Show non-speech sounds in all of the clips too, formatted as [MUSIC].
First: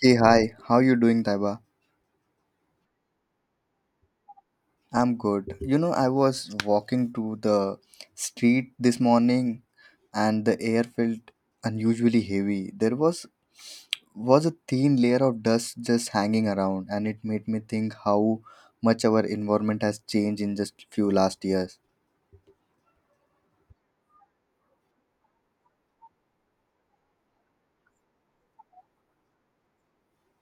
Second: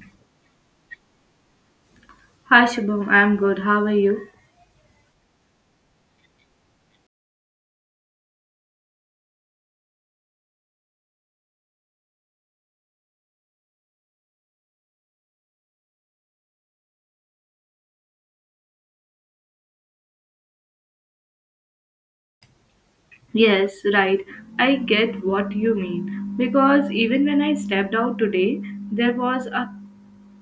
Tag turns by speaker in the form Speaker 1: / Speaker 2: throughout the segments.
Speaker 1: Hey, hi. How you doing, Taiba?
Speaker 2: Hi Shubham, I'm good. How are you?
Speaker 1: I'm good. You know, I was walking to the street this morning and the air felt unusually heavy. There was a thin layer of dust just hanging around and it made me think how much our environment has changed in just few last years.
Speaker 2: Yes, right. I get what you mean. Because even when I stepped out today, there was a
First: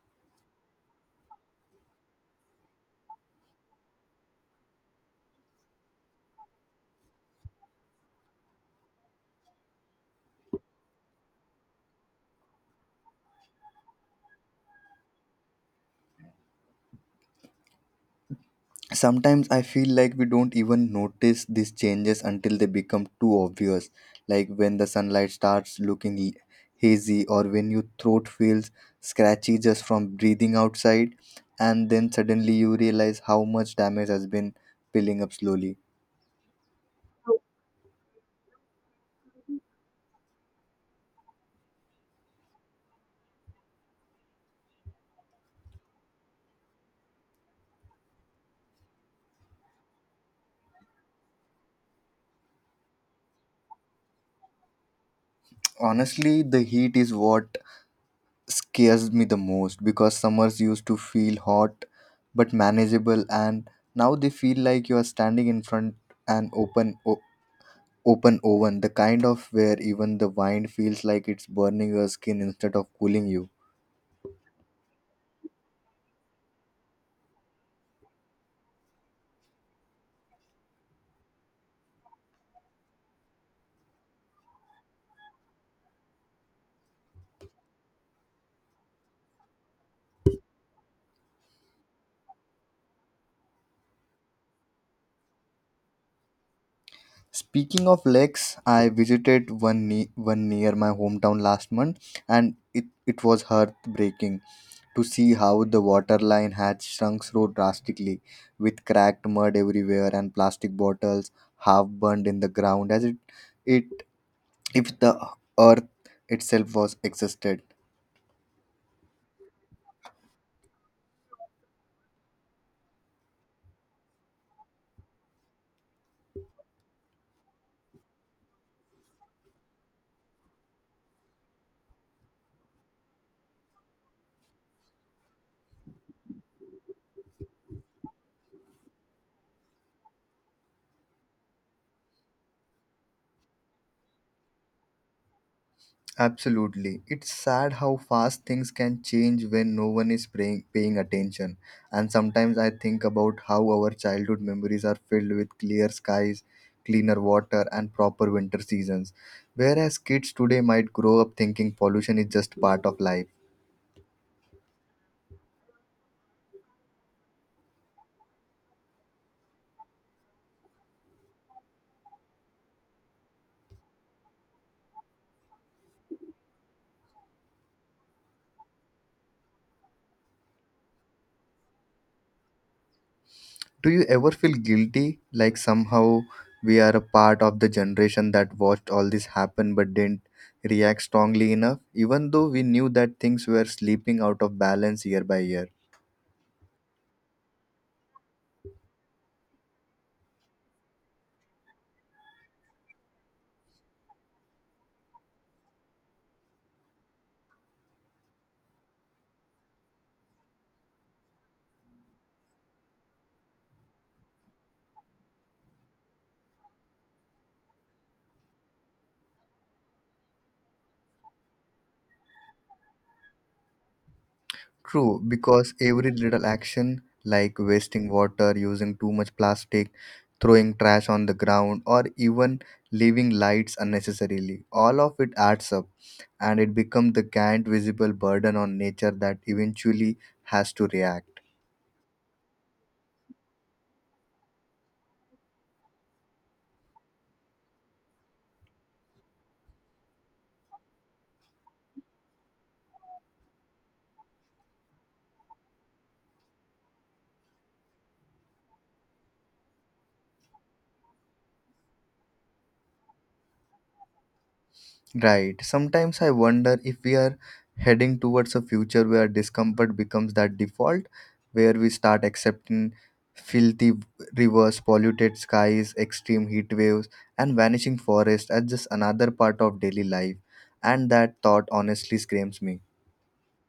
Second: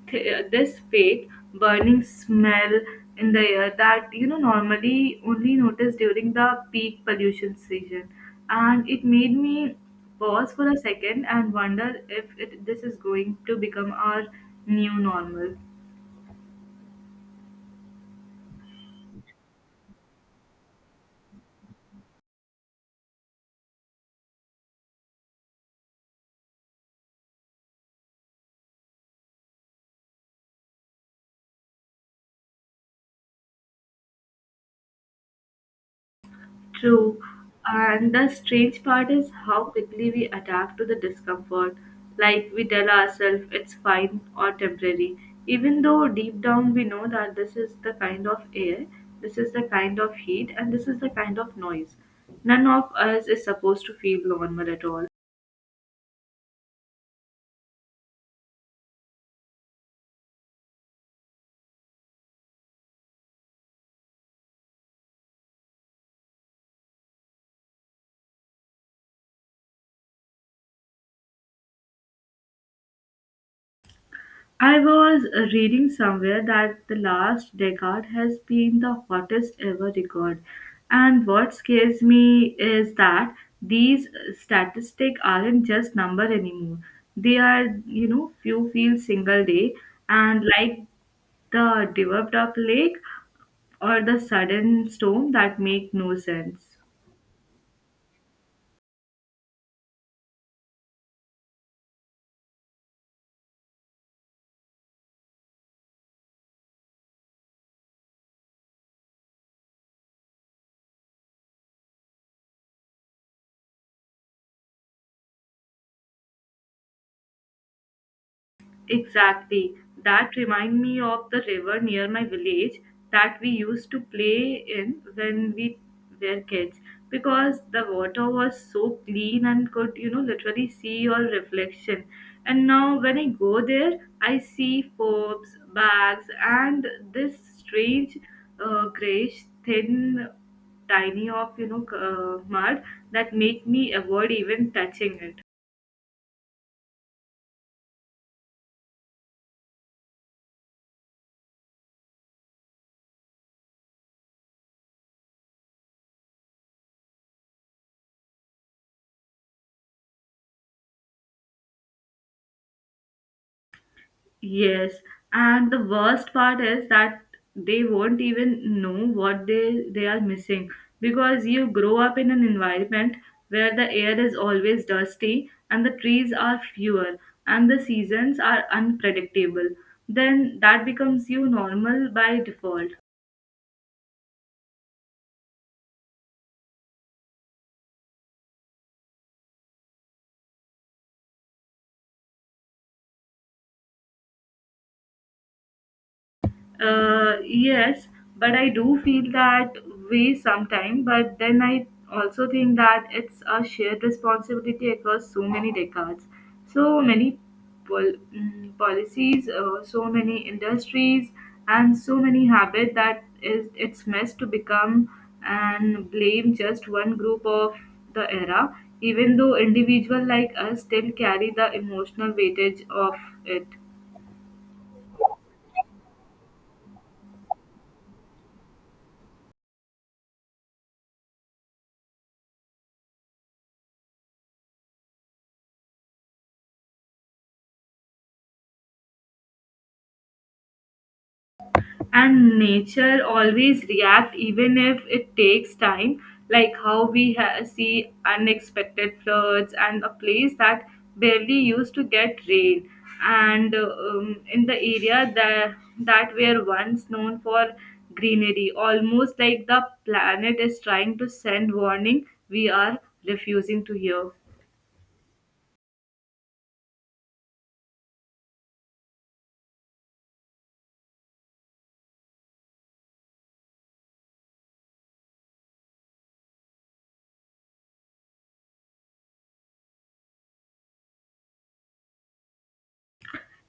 Speaker 2: this fake burning smell in the air that you know normally only notice during the peak pollution season, and it made me pause for a second and wonder if it, this is going to become our new normal.
Speaker 1: Sometimes I feel like we don't even notice these changes until they become too obvious, like when the sunlight starts hazy or when your throat feels scratchy just from breathing outside, and then suddenly you realize how much damage has been piling up slowly.
Speaker 2: True. And the strange part is how quickly we adapt to the discomfort. Like we tell ourselves it's fine or temporary, even though deep down we know that this is the kind of air, this is the kind of heat, and this is the kind of noise. None of us is supposed to feel normal at all.
Speaker 1: Honestly, the heat is what scares me the most because summers used to feel hot but manageable, and now they feel like you are standing in front an open oven, the kind of where even the wine feels like it's burning your skin instead of cooling you.
Speaker 2: I was reading somewhere that the last decade has been the hottest ever record. And what scares me is that these statistics aren't just number anymore. They are, you know, few fields single day and like the developed up lake or the sudden storm that make no sense.
Speaker 1: Speaking of lakes, I visited one near my hometown last month, and it was heartbreaking to see how the water line had shrunk so drastically, with cracked mud everywhere and plastic bottles half burned in the ground as it if the earth itself was existed.
Speaker 2: Exactly. That remind me of the river near my village that we used to play in when we were kids because the water was so clean and could, you know, literally see your reflection. And now when I go there, I see forbs, bags, and this strange grayish thin tiny of, you know, mud that make me avoid even touching it.
Speaker 1: Absolutely. It's sad how fast things can change when no one is paying attention. And sometimes I think about how our childhood memories are filled with clear skies, cleaner water, and proper winter seasons. Whereas kids today might grow up thinking pollution is just part of life.
Speaker 2: Yes, and the worst part is that they won't even know what they are missing because you grow up in an environment where the air is always dusty and the trees are fewer and the seasons are unpredictable. Then that becomes you normal by default.
Speaker 1: Do you ever feel guilty? Like somehow we are a part of the generation that watched all this happen but didn't react strongly enough, even though we knew that things were slipping out of balance year by year?
Speaker 2: Yes, but I do feel that way sometimes. But then I also think that it's a shared responsibility across so many decades, so many policies, so many industries, and so many habits that is it's messed to become and blame just one group of the era, even though individual like us still carry the emotional weightage of it.
Speaker 1: True, because every little action, like wasting water, using too much plastic, throwing trash on the ground, or even leaving lights unnecessarily, all of it adds up and it becomes the giant visible burden on nature that eventually has to react.
Speaker 2: And nature always react even if it takes time like how we see unexpected floods and a place that barely used to get rain and in the area that were once known for greenery, almost like the planet is trying to send warning we are refusing to hear.
Speaker 1: Right. Sometimes I wonder if we are heading towards a future where discomfort becomes that default, where we start accepting filthy rivers, polluted skies, extreme heat waves, and vanishing forests as just another part of daily life. And that thought honestly screams me.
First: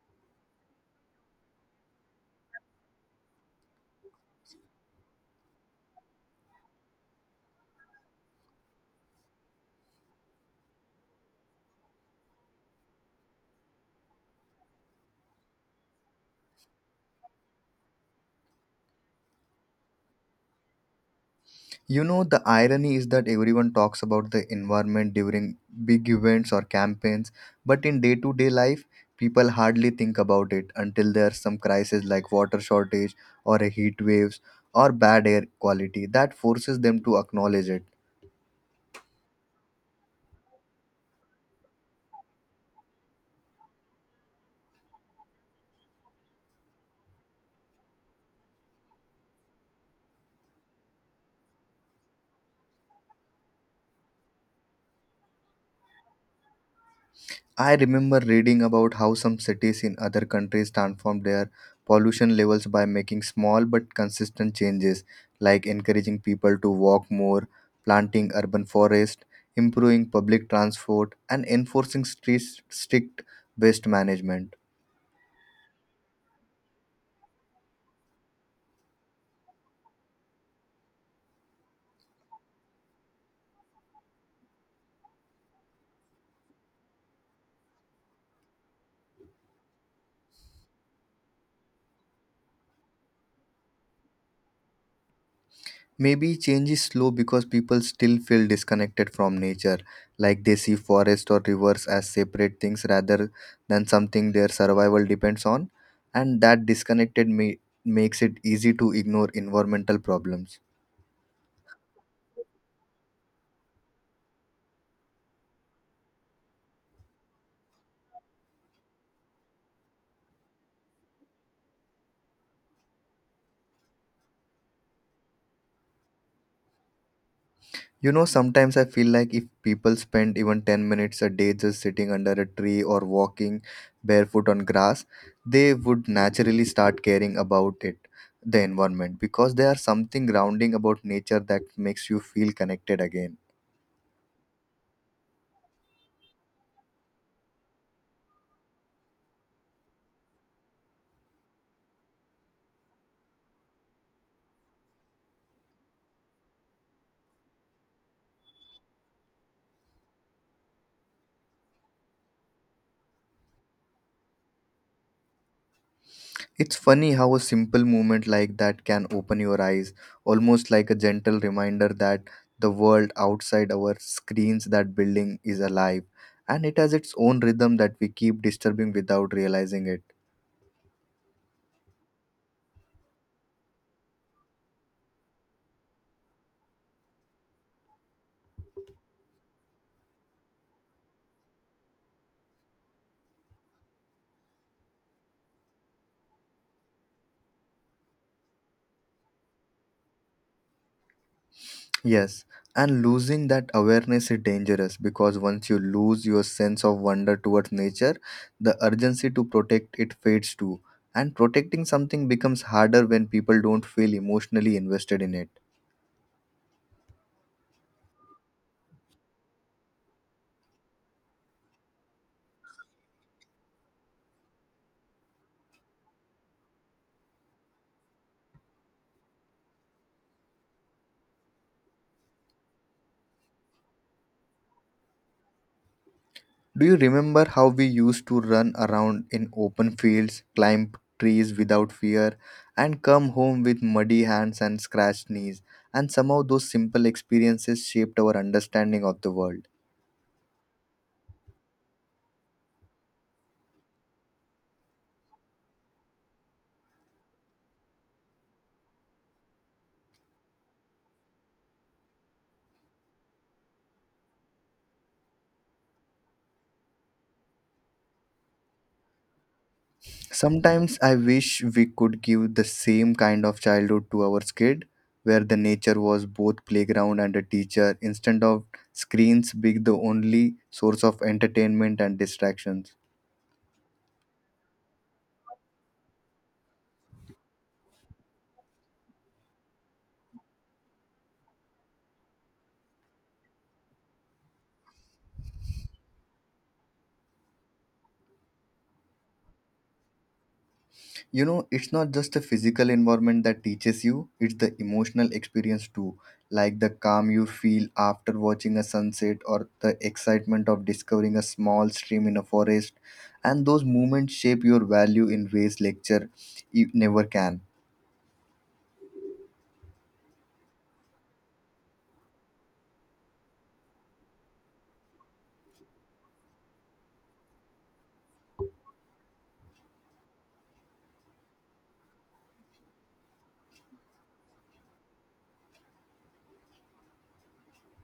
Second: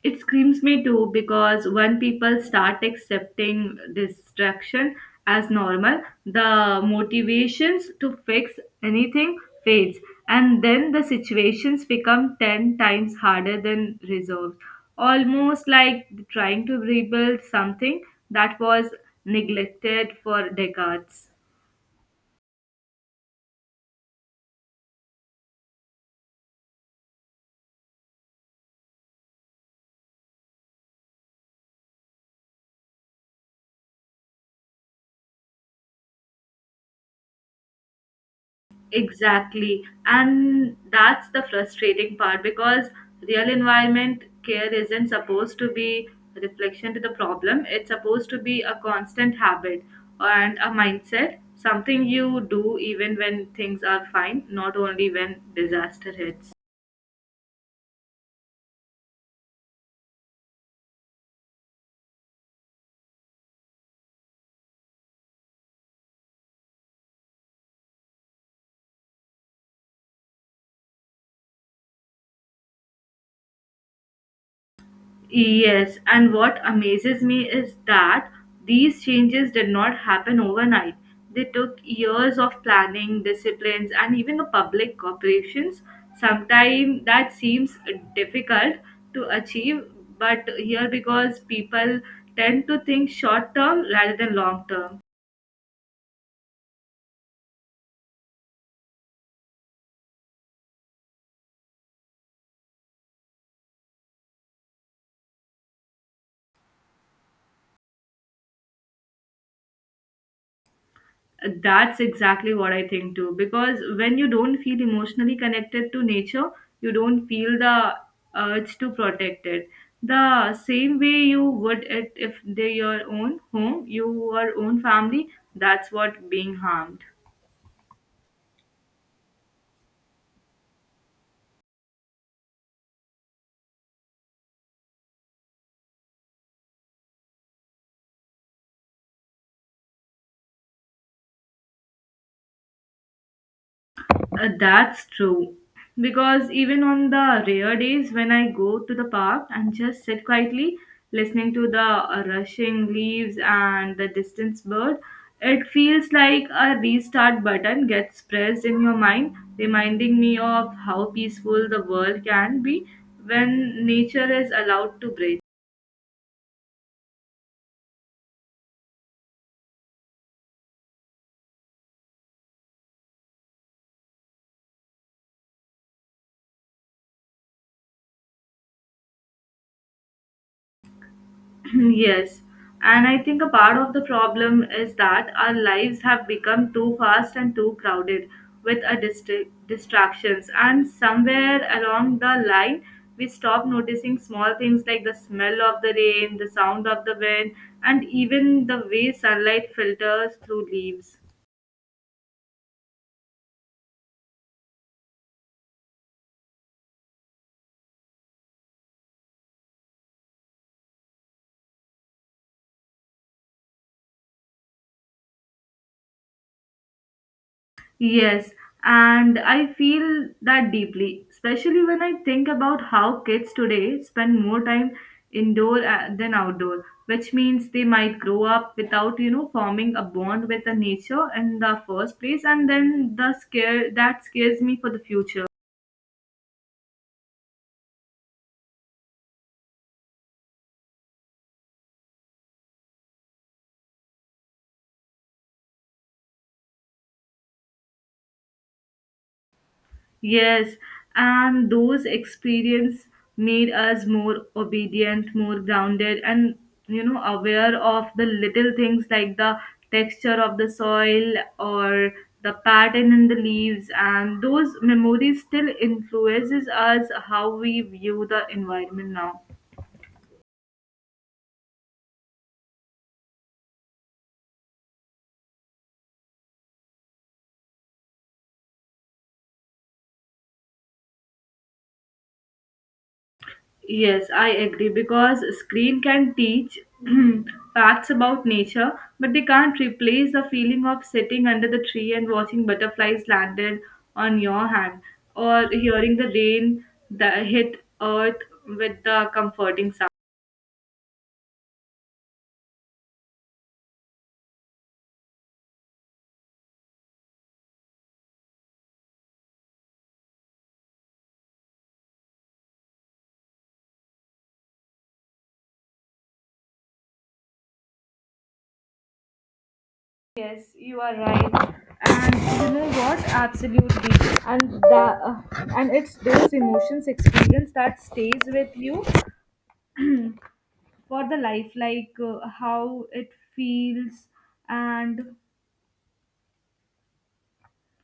Speaker 2: It screams me too because when people start accepting distraction as normal, the motivations to fix anything fades, and then the situations become 10 times harder than resolved. Almost like trying to rebuild something that was neglected for decades.
Speaker 1: You know, the irony is that everyone talks about the environment during big events or campaigns, but in day to day life, people hardly think about it until there's some crisis like water shortage or a heat waves or bad air quality that forces them to acknowledge it.
Speaker 2: Exactly. And that's the frustrating part because real environment care isn't supposed to be a reflection to the problem. It's supposed to be a constant habit and a mindset, something you do even when things are fine, not only when disaster hits.
Speaker 1: I remember reading about how some cities in other countries transformed their pollution levels by making small but consistent changes, like encouraging people to walk more, planting urban forests, improving public transport, and enforcing strict waste management.
Speaker 2: Yes, and what amazes me is that these changes did not happen overnight. They took years of planning, disciplines, and even the public corporations. Sometimes that seems difficult to achieve, but here because people tend to think short term rather than long term.
Speaker 1: Maybe change is slow because people still feel disconnected from nature, like they see forests or rivers as separate things rather than something their survival depends on, and that makes it easy to ignore environmental problems.
Speaker 2: That's exactly what I think too. Because when you don't feel emotionally connected to nature, you don't feel the urge to protect it. The same way you would it if they're your own home, your own family, that's what being harmed.
Speaker 1: You know, sometimes I feel like if people spend even 10 minutes a day just sitting under a tree or walking barefoot on grass, they would naturally start caring about it, the environment, because there are something grounding about nature that makes you feel connected again.
Speaker 2: That's true. Because even on the rare days when I go to the park and just sit quietly listening to the rushing leaves and the distant bird, it feels like a restart button gets pressed in your mind, reminding me of how peaceful the world can be when nature is allowed to breathe.
Speaker 1: It's funny how a simple movement like that can open your eyes, almost like a gentle reminder that the world outside our screens that building is alive and it has its own rhythm that we keep disturbing without realizing it.
Speaker 2: [LAUGHS] [CLEARS THROAT] Yes, and I think a part of the problem is that our lives have become too fast and too crowded with a distractions, and somewhere along the line, we stop noticing small things like the smell of the rain, the sound of the wind, and even the way sunlight filters through leaves.
Speaker 1: Yes, and losing that awareness is dangerous because once you lose your sense of wonder towards nature, the urgency to protect it fades too. And protecting something becomes harder when people don't feel emotionally invested in it.
Speaker 2: Yes, and I feel that deeply, especially when I think about how kids today spend more time indoor than outdoor, which means they might grow up without, you know, forming a bond with the nature in the first place, and then the scare that scares me for the future.
Speaker 1: Do you remember how we used to run around in open fields, climb trees without fear, and come home with muddy hands and scratched knees? And somehow those simple experiences shaped our understanding of the world.
Speaker 2: Yes, and those experience made us more obedient, more grounded, and you know aware of the little things like the texture of the soil or the pattern in the leaves. And those memories still influences us how we view the environment now.
Speaker 1: Sometimes I wish we could give the same kind of childhood to our kid, where the nature was both playground and a teacher, instead of screens being the only source of entertainment and distractions.
Speaker 2: Yes, I agree because screen can teach [CLEARS THROAT] facts about nature, but they can't replace the feeling of sitting under the tree and watching butterflies landed on your hand or hearing the rain that hit earth with the comforting sound.
Speaker 1: You know, it's not just the physical environment that teaches you, it's the emotional experience too, like the calm you feel after watching a sunset or the excitement of discovering a small stream in a forest. And those moments shape your value in ways never can.
Speaker 2: Yes, you are right. And you know what? Absolutely. And the and it's those emotions experience that stays with you for the life, like how it feels. And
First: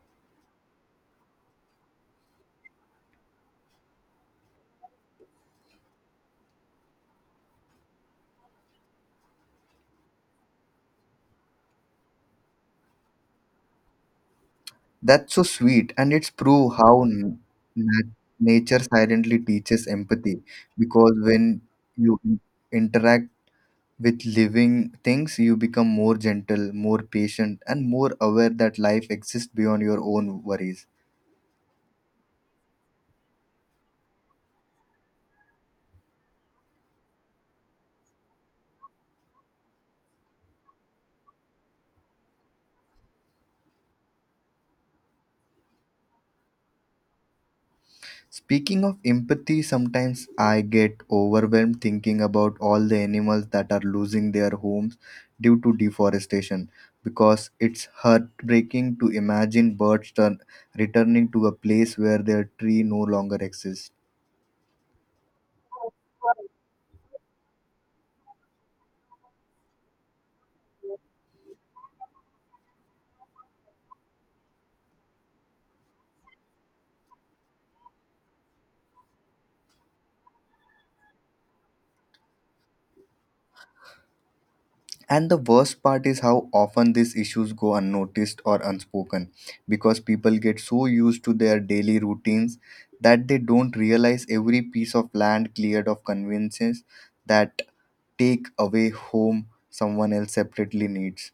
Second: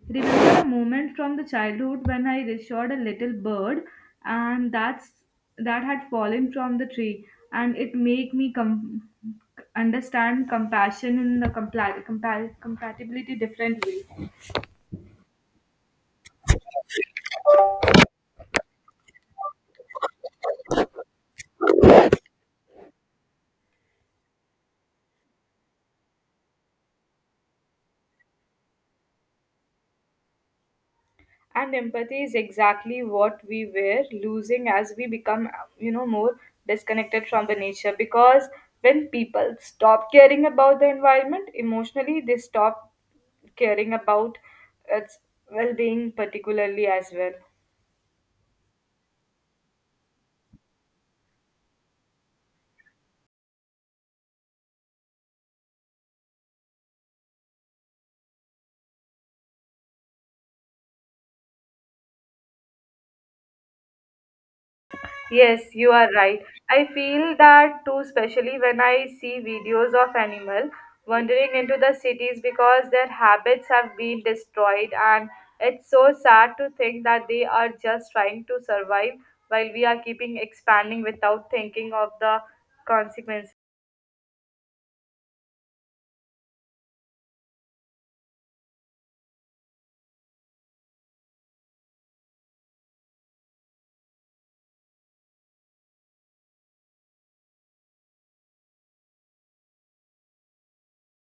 Speaker 2: remember a moment from the childhood when I reassured a little bird, and that had fallen from the tree, and it made me understand compassion in the compatibility different way.
Speaker 1: That's so sweet, and it's prove how nat- nature silently teaches empathy. Because when you interact with living things, you become more gentle, more patient, and more aware that life exists beyond your own worries.
Speaker 2: And empathy is exactly what we were losing as we become you know more disconnected from the nature because when people stop caring about the environment emotionally they stop caring about its well-being particularly as well.
Speaker 1: Speaking of empathy, sometimes I get overwhelmed thinking about all the animals that are losing their homes due to deforestation because it's heartbreaking to imagine birds returning to a place where their tree no longer exists.
Speaker 2: Yes, you are right. I feel that too, especially when I see videos of animal wandering into the cities because their habits have been destroyed, and it's so sad to think that they are just trying to survive while we are keeping expanding without thinking of the consequences.
Speaker 1: And the worst part is how often these issues go unnoticed or unspoken because people get so used to their daily routines that they don't realize every piece of land cleared of conveniences that take away home someone else separately needs.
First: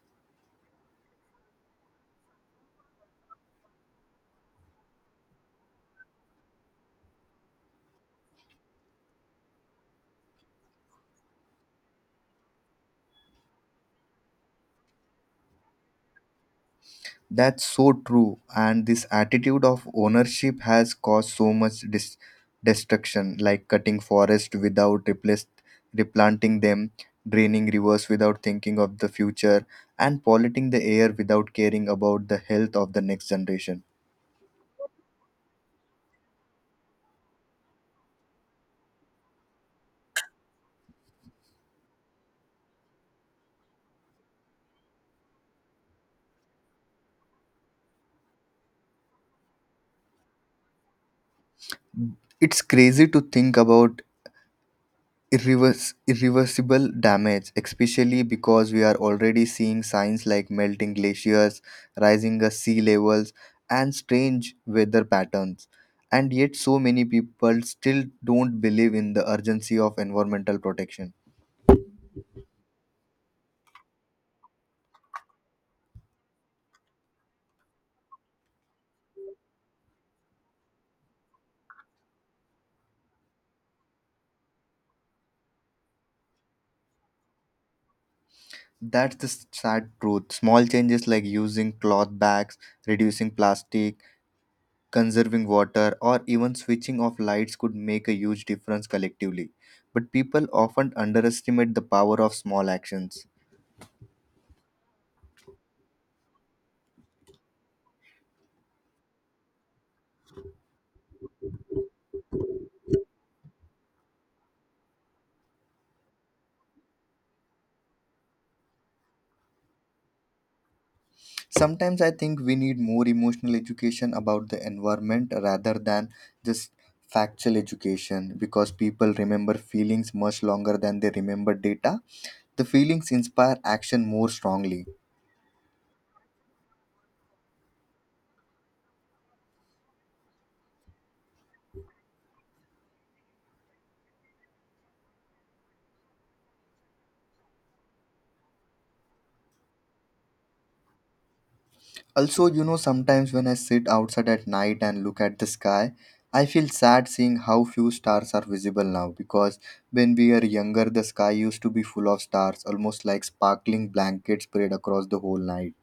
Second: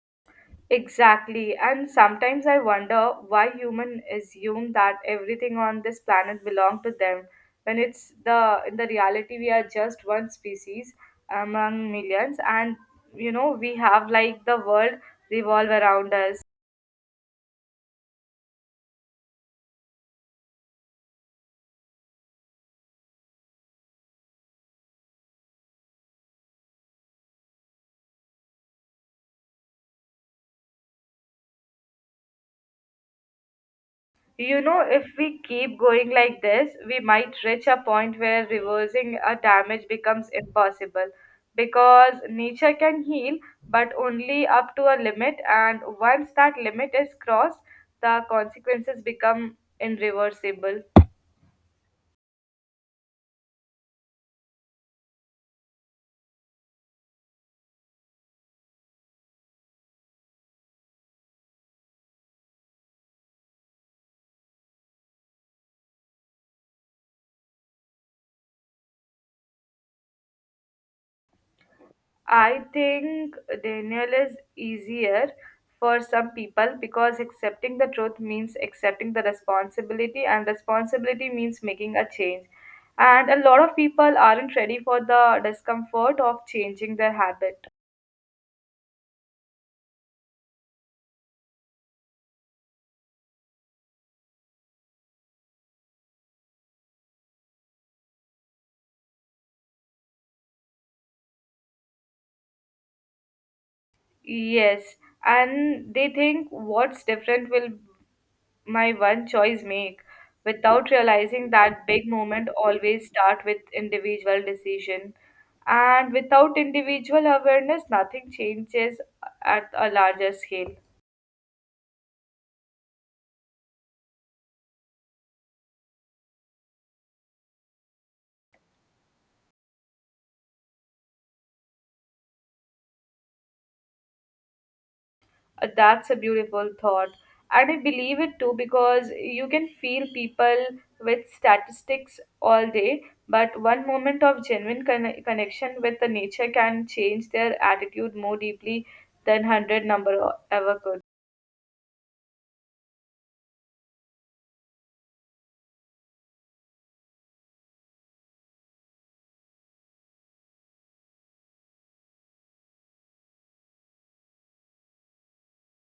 Speaker 2: Exactly, and sometimes I wonder why humans assume that everything on this planet belongs to them, when it's the in the reality we are just one species among millions, and you know we have like the world revolve around us.
Speaker 1: That's so true. And this attitude of ownership has caused so much destruction, like cutting forest without replanting them, draining rivers without thinking of the future, and polluting the air without caring about the health of the next generation.
Speaker 2: You know, if we keep going like this, we might reach a point where reversing a damage becomes impossible because nature can heal, but only up to a limit. And once that limit is crossed, the consequences become irreversible.
Speaker 1: It's crazy to think about irreversible damage, especially because we are already seeing signs like melting glaciers, rising sea levels, and strange weather patterns. And yet, so many people still don't believe in the urgency of environmental protection.
Speaker 2: I think denial is easier for some people because accepting the truth means accepting the responsibility, and responsibility means making a change. And a lot of people aren't ready for the discomfort of changing their habit.
Speaker 1: That's the sad truth. Small changes like using cloth bags, reducing plastic, conserving water, or even switching off lights could make a huge difference collectively. But people often underestimate the power of small actions.
Speaker 2: Yes, and they think what's different will my one choice make without realizing that big moment always start with individual decision and without individual awareness nothing changes at a larger scale.
Speaker 1: Sometimes I think we need more emotional education about the environment rather than just factual education because people remember feelings much longer than they remember data. The feelings inspire action more strongly.
Speaker 2: That's a beautiful thought and I believe it too because you can feel people with statistics all day but one moment of genuine connection with the nature can change their attitude more deeply than 100 number ever could.
Speaker 1: Also, you know, sometimes when I sit outside at night and look at the sky, I feel sad seeing how few stars are visible now because when we were younger, the sky used to be full of stars, almost like sparkling blankets spread across the whole night.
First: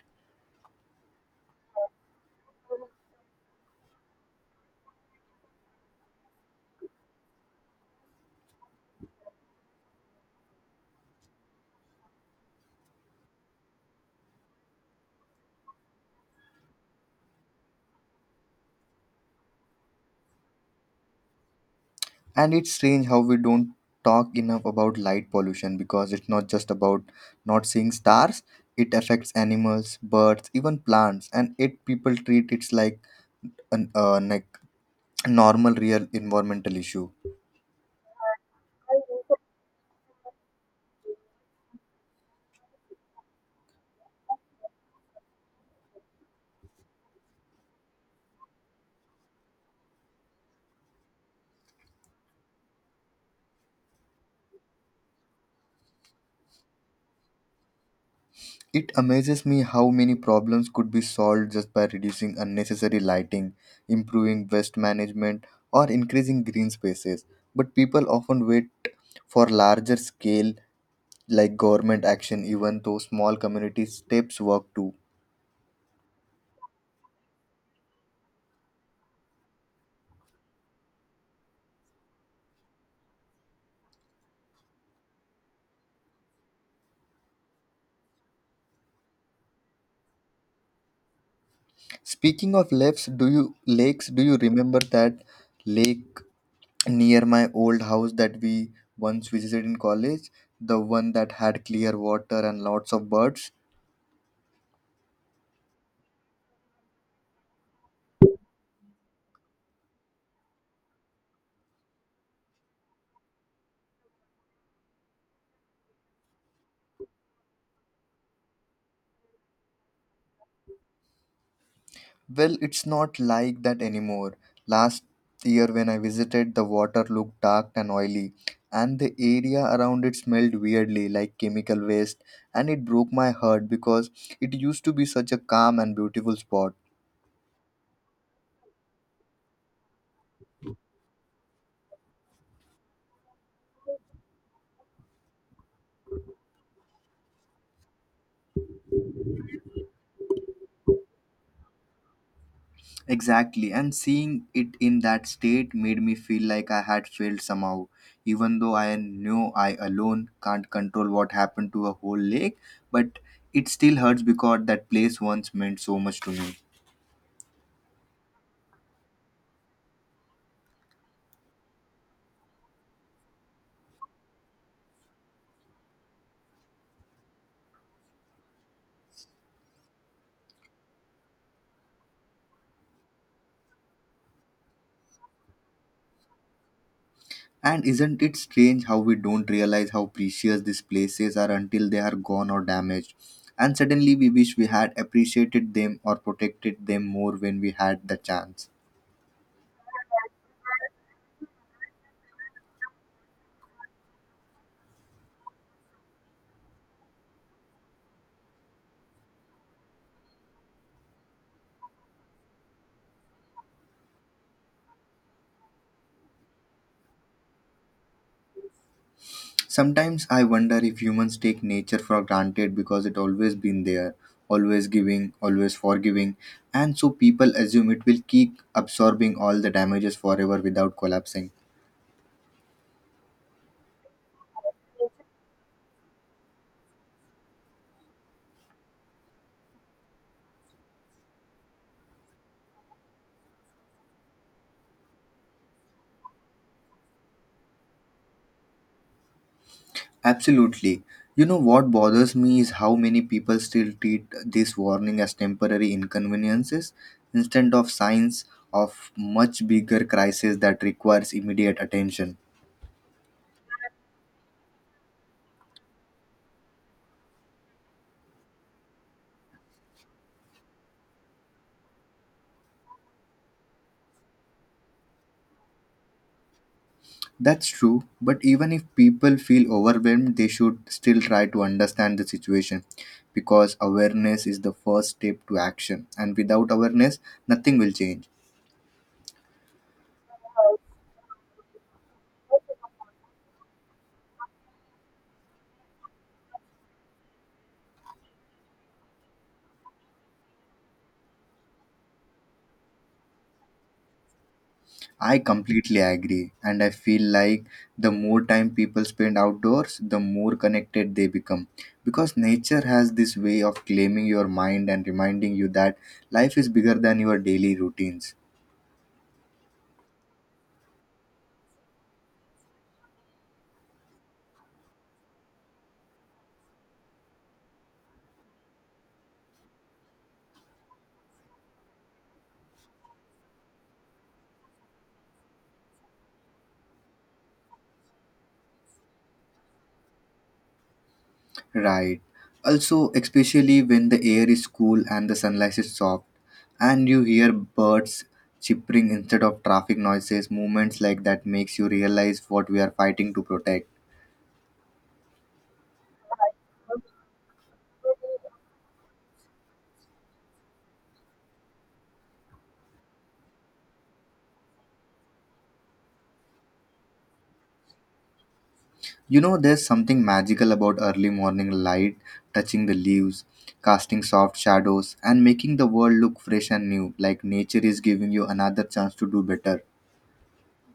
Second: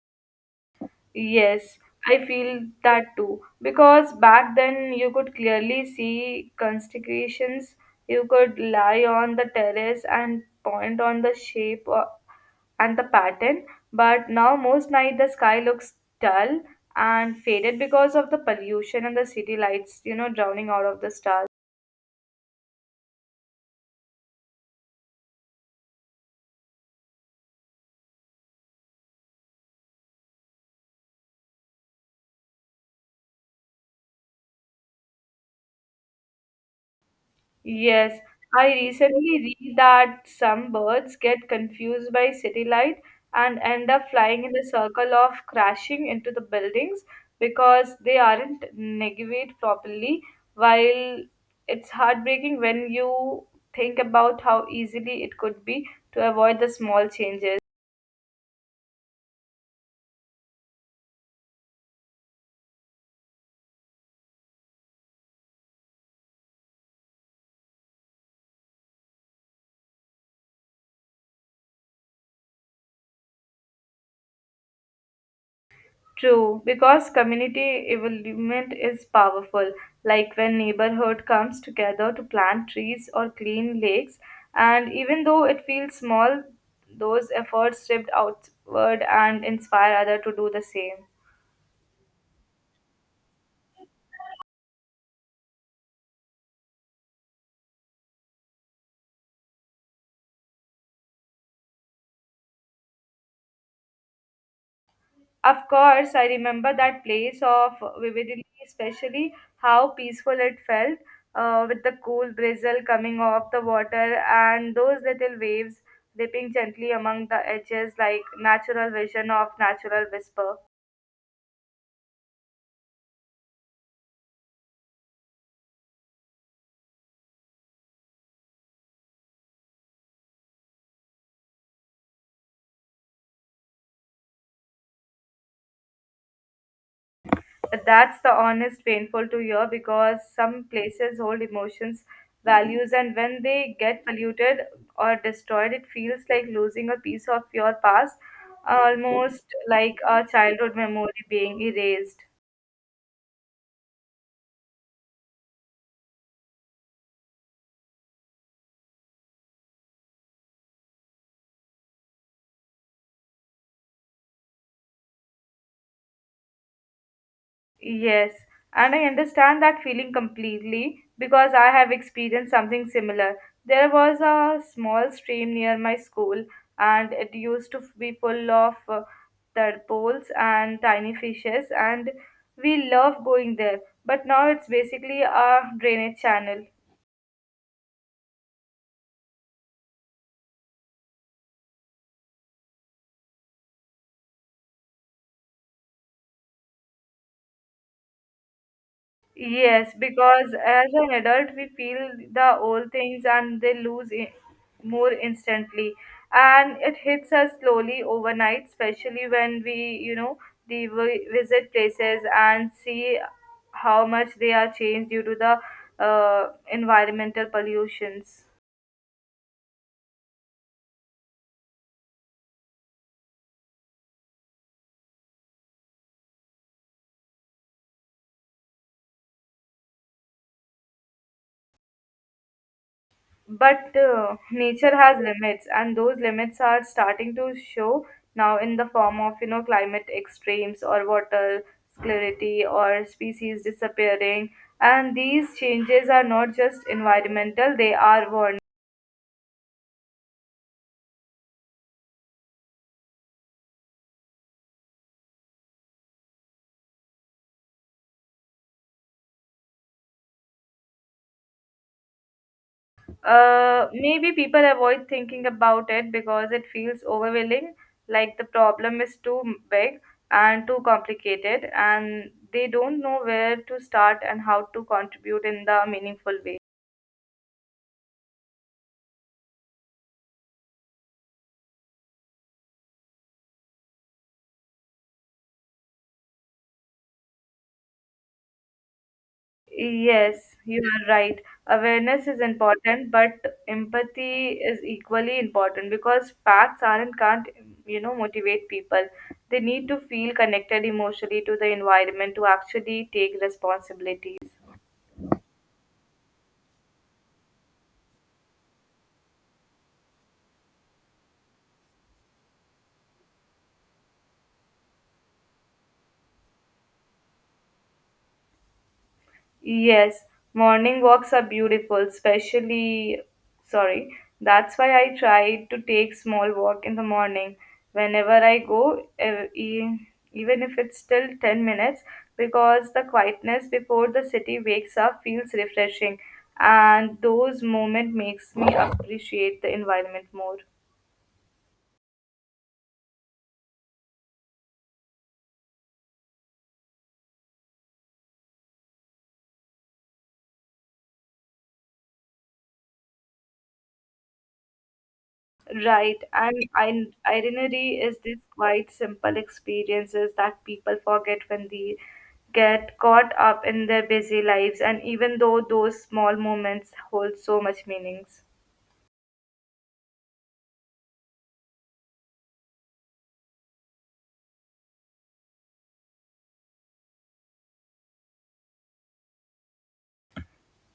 Speaker 2: Yes, I feel that too. Because back then you could clearly see constellations. You could lie on the terrace and point on the shape and the pattern. But now most night the sky looks dull and faded because of the pollution and the city lights, you know, drowning out of the stars.
Speaker 1: And it's strange how we don't talk enough about light pollution because it's not just about not seeing stars, it affects animals, birds, even plants, and it people treat it like an like normal real environmental issue.
Speaker 2: Yes, I recently read that some birds get confused by city light and end up flying in the circle of crashing into the buildings because they aren't navigate properly. While it's heartbreaking when you think about how easily it could be to avoid the small changes.
Speaker 1: It amazes me how many problems could be solved just by reducing unnecessary lighting, improving waste management, or increasing green spaces. But people often wait for larger scale like government action even though small community steps work too.
Speaker 2: True, because community involvement is powerful. Like when neighborhood comes together to plant trees or clean lakes, and even though it feels small, those efforts shift outward and inspire others to do the same.
Speaker 1: Speaking of lakes, do you remember that lake near my old house that we once visited in college, the one that had clear water and lots of birds?
Speaker 2: Of course, I remember that place of vividly, especially how peaceful it felt with the cool drizzle coming off the water and those little waves dipping gently among the edges like natural vision of natural whisper.
Speaker 1: Well, it's not like that anymore. Last year when I visited, the water looked dark and oily, and the area around it smelled weirdly like chemical waste, and it broke my heart because it used to be such a calm and beautiful spot.
Speaker 2: That's the honest painful to hear because some places hold emotions, values, and when they get polluted or destroyed, it feels like losing a piece of your past, almost like a childhood memory being erased.
Speaker 1: Exactly, and seeing it in that state made me feel like I had failed somehow. Even though I know I alone can't control what happened to a whole lake, but it still hurts because that place once meant so much to me.
Speaker 2: Yes, and I understand that feeling completely because I have experienced something similar. There was a small stream near my school, and it used to be full of tadpoles and tiny fishes, and we loved going there. But now it's basically a drainage channel.
Speaker 1: And isn't it strange how we don't realize how precious these places are until they are gone or damaged? And suddenly we wish we had appreciated them or protected them more when we had the chance.
Speaker 2: Yes, because as an adult, we feel the old things and they lose I more instantly. And it hits us slowly overnight, especially when we, you know, the visit places and see how much they are changed due to the environmental pollutions.
Speaker 1: Sometimes I wonder if humans take nature for granted because it always been there, always giving, always forgiving, and so people assume it will keep absorbing all the damages forever without collapsing.
Speaker 2: But nature has limits, and those limits are starting to show now in the form of you know climate extremes or water scarcity or species disappearing. And these changes are not just environmental; they are warning.
Speaker 1: Absolutely. You know what bothers me is how many people still treat this warning as temporary inconveniences instead of signs of much bigger crisis that requires immediate attention.
Speaker 2: Maybe people avoid thinking about it because it feels overwhelming, like the problem is too big and too complicated, and they don't know where to start and how to contribute in the meaningful way.
Speaker 1: That's true, but even if people feel overwhelmed, they should still try to understand the situation because awareness is the first step to action, and without awareness, nothing will change.
Speaker 2: Yes, you are right. Awareness is important, but empathy is equally important because facts aren't can't motivate people. They need to feel connected emotionally to the environment to actually take responsibility.
Speaker 1: I completely agree, and I feel like the more time people spend outdoors, the more connected they become because nature has this way of claiming your mind and reminding you that life is bigger than your daily routines.
Speaker 2: Yes, morning walks are beautiful, especially, sorry, that's why I try to take small walk in the morning whenever I go, even if it's still 10 minutes, because the quietness before the city wakes up feels refreshing, and those moment makes me appreciate the environment more.
Speaker 1: Right. Also, especially when the air is cool and the sunlight is soft, and you hear birds chirping instead of traffic noises, moments like that makes you realize what we are fighting to protect.
Speaker 2: Right, and I, itinerary is these quite simple experiences that people forget when they get caught up in their busy lives, and even though those small moments hold so much meanings.
Speaker 1: You know, there's something magical about early morning light touching the leaves, casting soft shadows, and making the world look fresh and new, like nature is giving you another chance to do better.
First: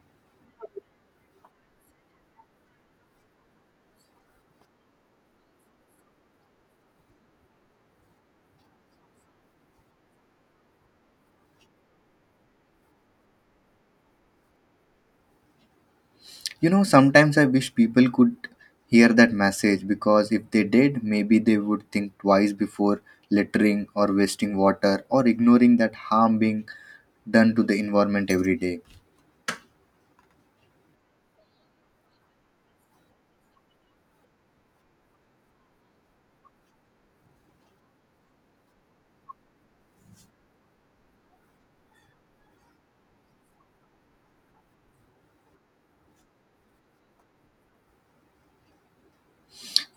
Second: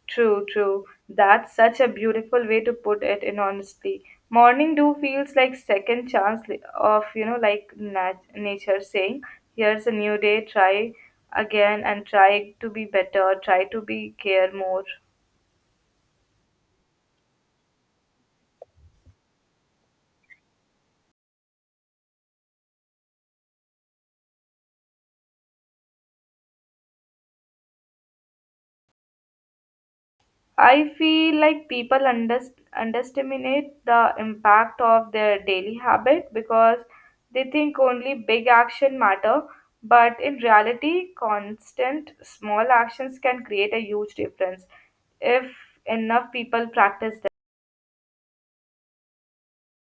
Speaker 2: True, true. That's such a beautiful way to put it in honestly. Morning dew feels like second chance of, like nature saying, here's a new day, try again and try to be better, try to be care more.
Speaker 1: You know, sometimes I wish people could hear that message because if they did, maybe they would think twice before littering or wasting water or ignoring that harm being done to the environment every day.
Speaker 2: I feel like people underestimate the impact of their daily habit because they think only big action matter, but in reality, constant small actions can create a huge difference if enough people practice.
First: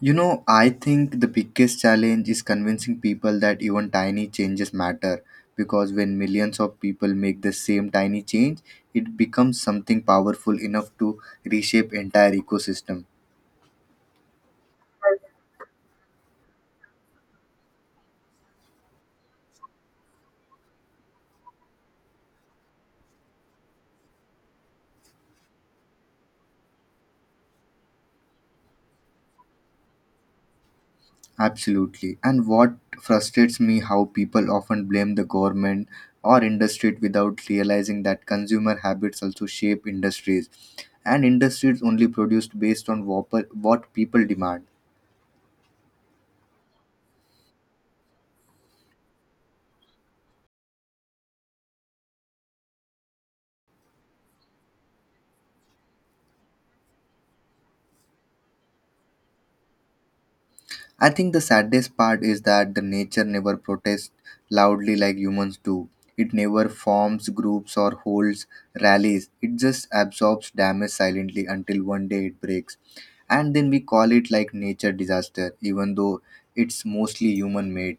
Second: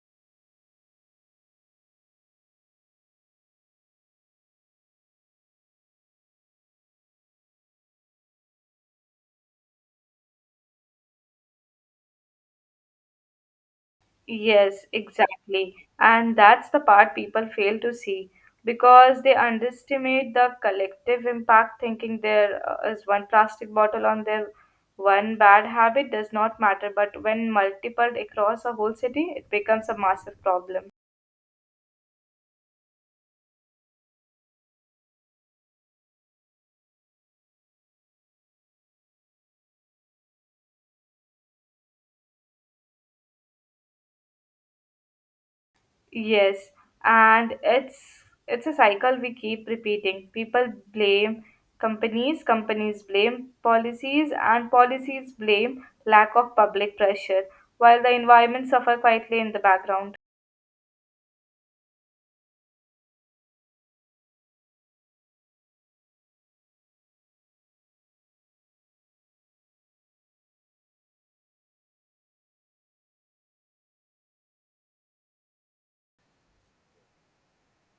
Speaker 1: You know, I think the biggest challenge is convincing people that even tiny changes matter because when millions of people make the same tiny change, it becomes something powerful enough to reshape entire ecosystem.
Speaker 2: Yes, exactly. And that's the part people fail to see because they underestimate the collective impact, thinking there is one plastic bottle on their one bad habit does not matter. But when multiplied across a whole city, it becomes a massive problem.
Speaker 1: Absolutely. And what frustrates me how people often blame the government or industry without realizing that consumer habits also shape industries, and industries only produced based on what people demand.
Speaker 2: Yes, and it's a cycle we keep repeating. People blame companies, companies blame policies, and policies blame lack of public pressure, while the environment suffer quietly in the background.
Speaker 1: I think the saddest part is that the nature never protests loudly like humans do. It never forms groups or holds rallies. It just absorbs damage silently until one day it breaks. And then we call it like nature disaster, even though it's mostly human made.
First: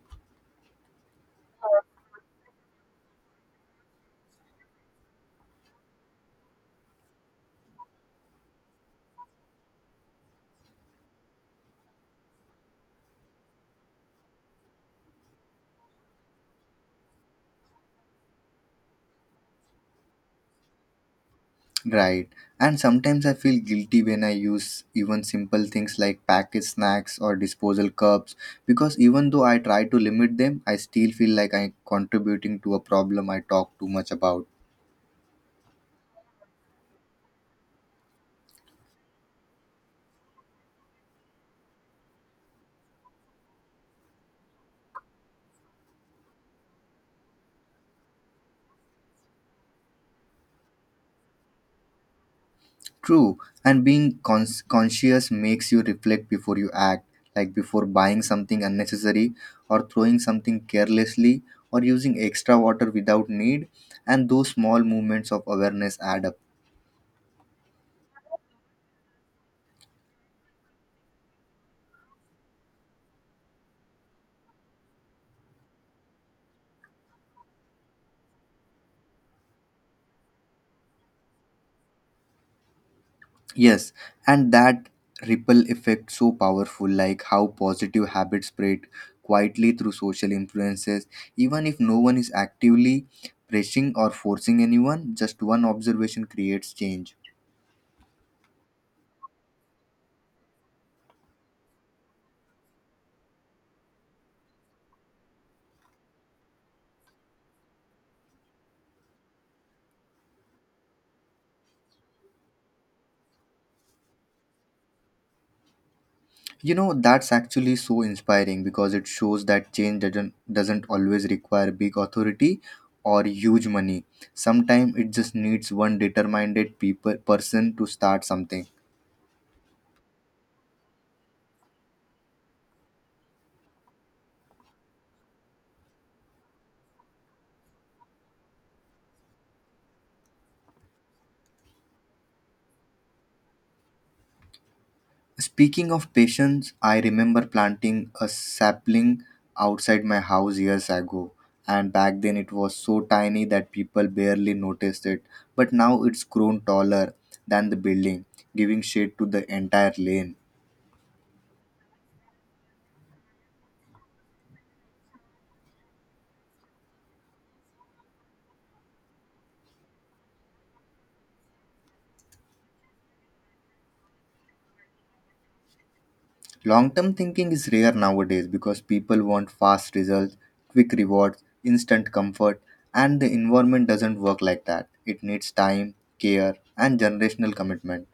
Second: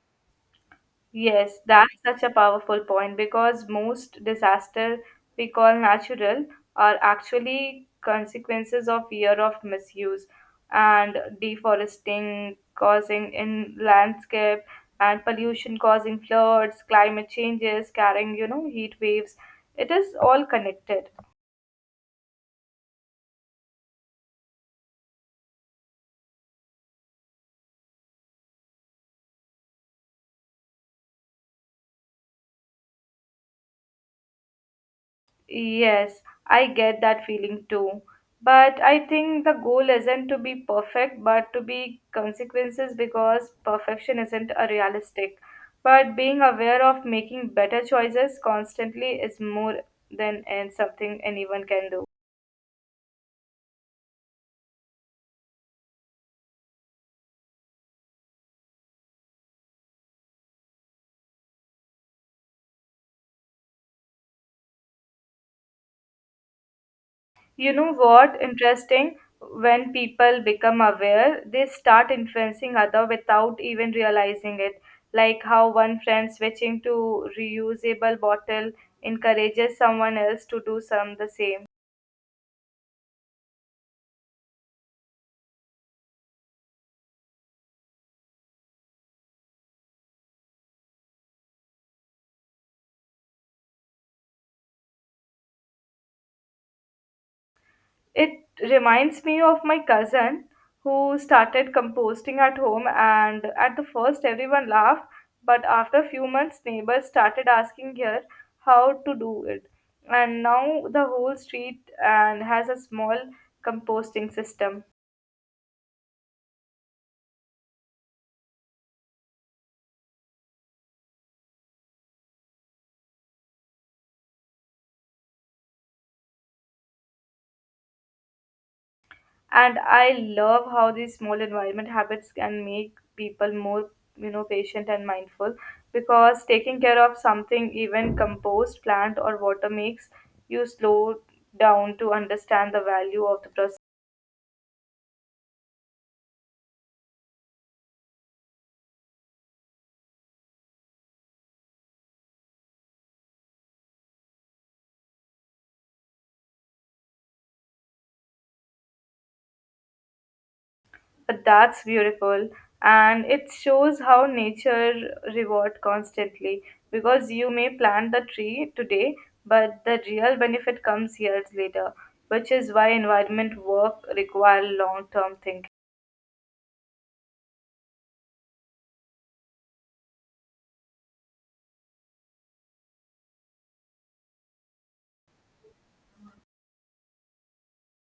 Speaker 2: Yes, that's such a powerful point because most disaster we call natural are actually consequences of year of misuse and deforesting causing in landscape and pollution causing floods, climate changes, carrying, heat waves. It is all connected.
Speaker 1: Right. And sometimes I feel guilty when I use even simple things like packaged snacks or disposal cups, because even though I try to limit them, I still feel like I'm contributing to a problem I talk too much about.
Speaker 2: Yes, I get that feeling too. But I think the goal isn't to be perfect, but to be consequences because perfection isn't a realistic. But being aware of making better choices constantly is more than and something anyone can do.
Speaker 1: True, and being conscious makes you reflect before you act, like before buying something unnecessary, or throwing something carelessly, or using extra water without need, and those small movements of awareness add up.
Speaker 2: You know what? Interesting. When people become aware, they start influencing other without even realizing it. Like how one friend switching to reusable bottle encourages someone else to do some the same.
Speaker 1: Yes, and that ripple effect so powerful, like how positive habits spread quietly through social influences, even if no one is actively pressing or forcing anyone, just one observation creates change.
Speaker 2: It reminds me of my cousin who started composting at home, and at the first, everyone laughed, but after a few months, neighbors started asking her how to do it. And now the whole street and has a small composting system.
Speaker 1: You know, that's actually so inspiring because it shows that change doesn't always require big authority or huge money. Sometimes it just needs one determined people person to start something.
Speaker 2: And I love how these small environment habits can make people more patient and mindful because taking care of something even compost plant or water makes you slow down to understand the value of the process.
Speaker 1: Speaking of patience, I remember planting a sapling outside my house years ago. And back then it was so tiny that people barely noticed it. But now it's grown taller than the building, giving shade to the entire lane.
Speaker 2: But that's beautiful, and it shows how nature reward constantly because you may plant the tree today, but the real benefit comes years later, which is why environment work require long term thinking.
Speaker 1: Long term thinking is rare nowadays because people want fast results, quick rewards, instant comfort, and the environment doesn't work like that. It needs time, care, and generational commitment.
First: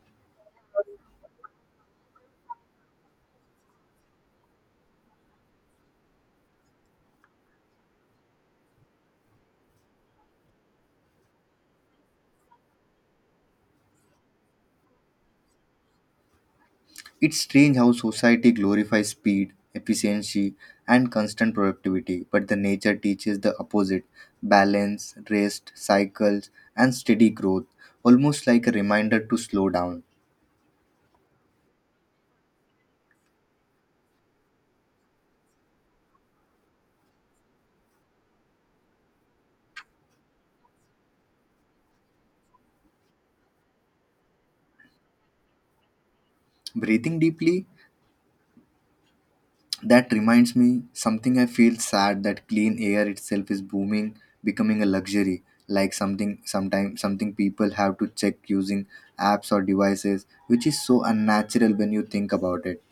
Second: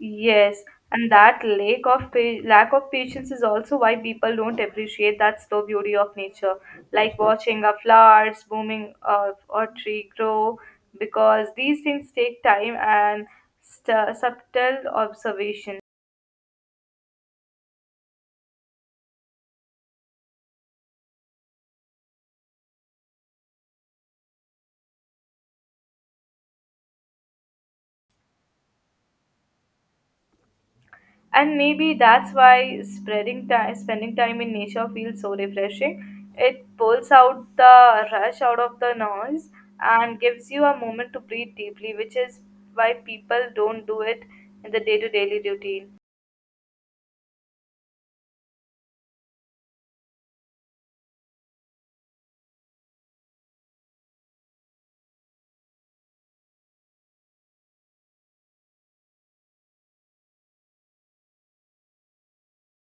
Speaker 2: Yes, and that lack of patience is also why people don't appreciate that slow beauty of nature, like watching a flowers blooming or tree grow, because these things take time and subtle observation.
Speaker 1: It's strange how society glorifies speed, efficiency, and constant productivity, but the nature teaches the opposite: balance, rest, cycles, and steady growth, almost like a reminder to slow down.
Speaker 2: And maybe that's why spending time in nature feels so refreshing. It pulls out the rush out of the noise and gives you a moment to breathe deeply, which is why people don't do it in the day to daily routine.
Speaker 1: Breathing deeply. That reminds me something I feel sad that clean air itself is booming, becoming a luxury, like something, sometimes something people have to check using apps or devices, which is so unnatural when you think about it.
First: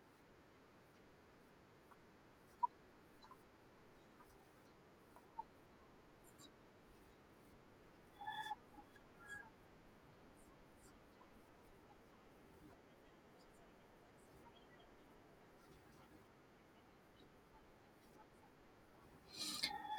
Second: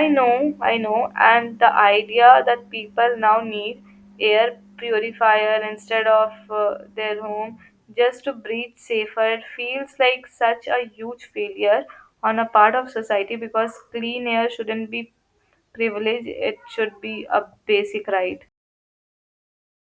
Speaker 2: I know, and the idea that people now need air purifier instead of their home just to breathe safer feels like such a huge failure on a part of society because clean air shouldn't be privilege, it should be a basic right.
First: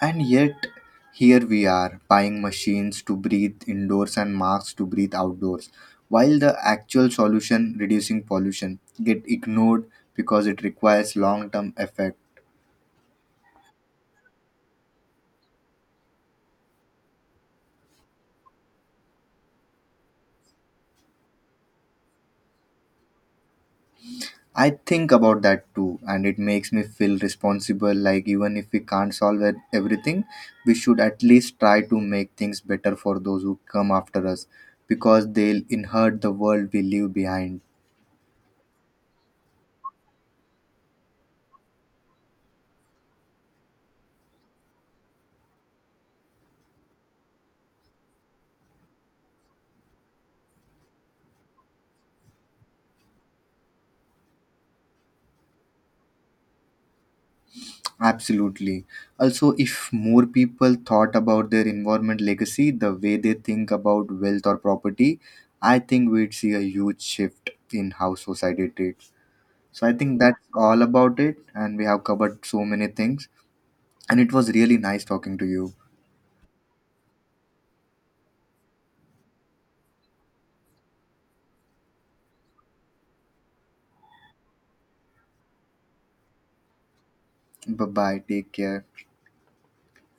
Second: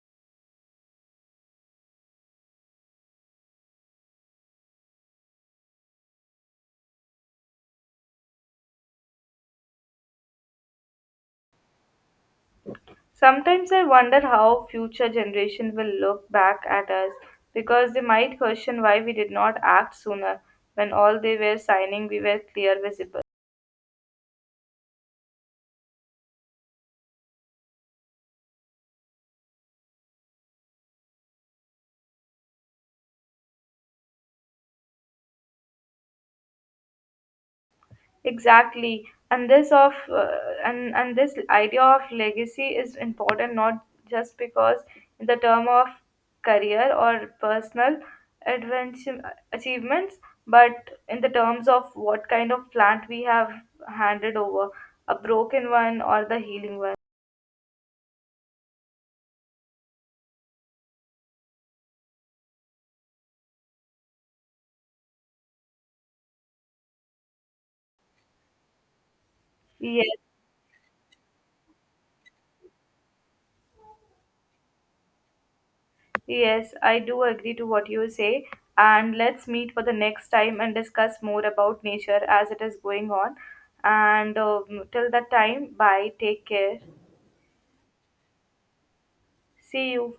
Speaker 1: And yet, here we are, buying machines to breathe indoors and masks to breathe outdoors, while the actual solution, reducing pollution, get ignored because it requires long-term effect.
Speaker 2: Sometimes I wonder how future generation will look back at us because they might question why we did not act sooner when all they were signing we were clear visible.
Speaker 1: I think about that too, and it makes me feel responsible. Like, even if we can't solve everything, we should at least try to make things better for those who come after us because they'll inherit the world we leave behind.
Speaker 2: Exactly, and this idea of legacy is important not just because in the term of career or personal adventure achievements, but in the terms of what kind of plant we have handed over, a broken one or the healing one.
Speaker 1: Absolutely. Also, if more people thought about their environment legacy the way they think about wealth or property, I think we'd see a huge shift in how society treats. So, I
Speaker 2: Yes.
Speaker 1: think that's all about it, and we have covered so many things. And it was really nice talking to you.
Speaker 2: Yes, I do agree to what you say. And let's meet for the next time and discuss more about nature as it is going on. And till that time, bye. Take care.
Speaker 1: Bye bye. Take care.
Speaker 2: See you.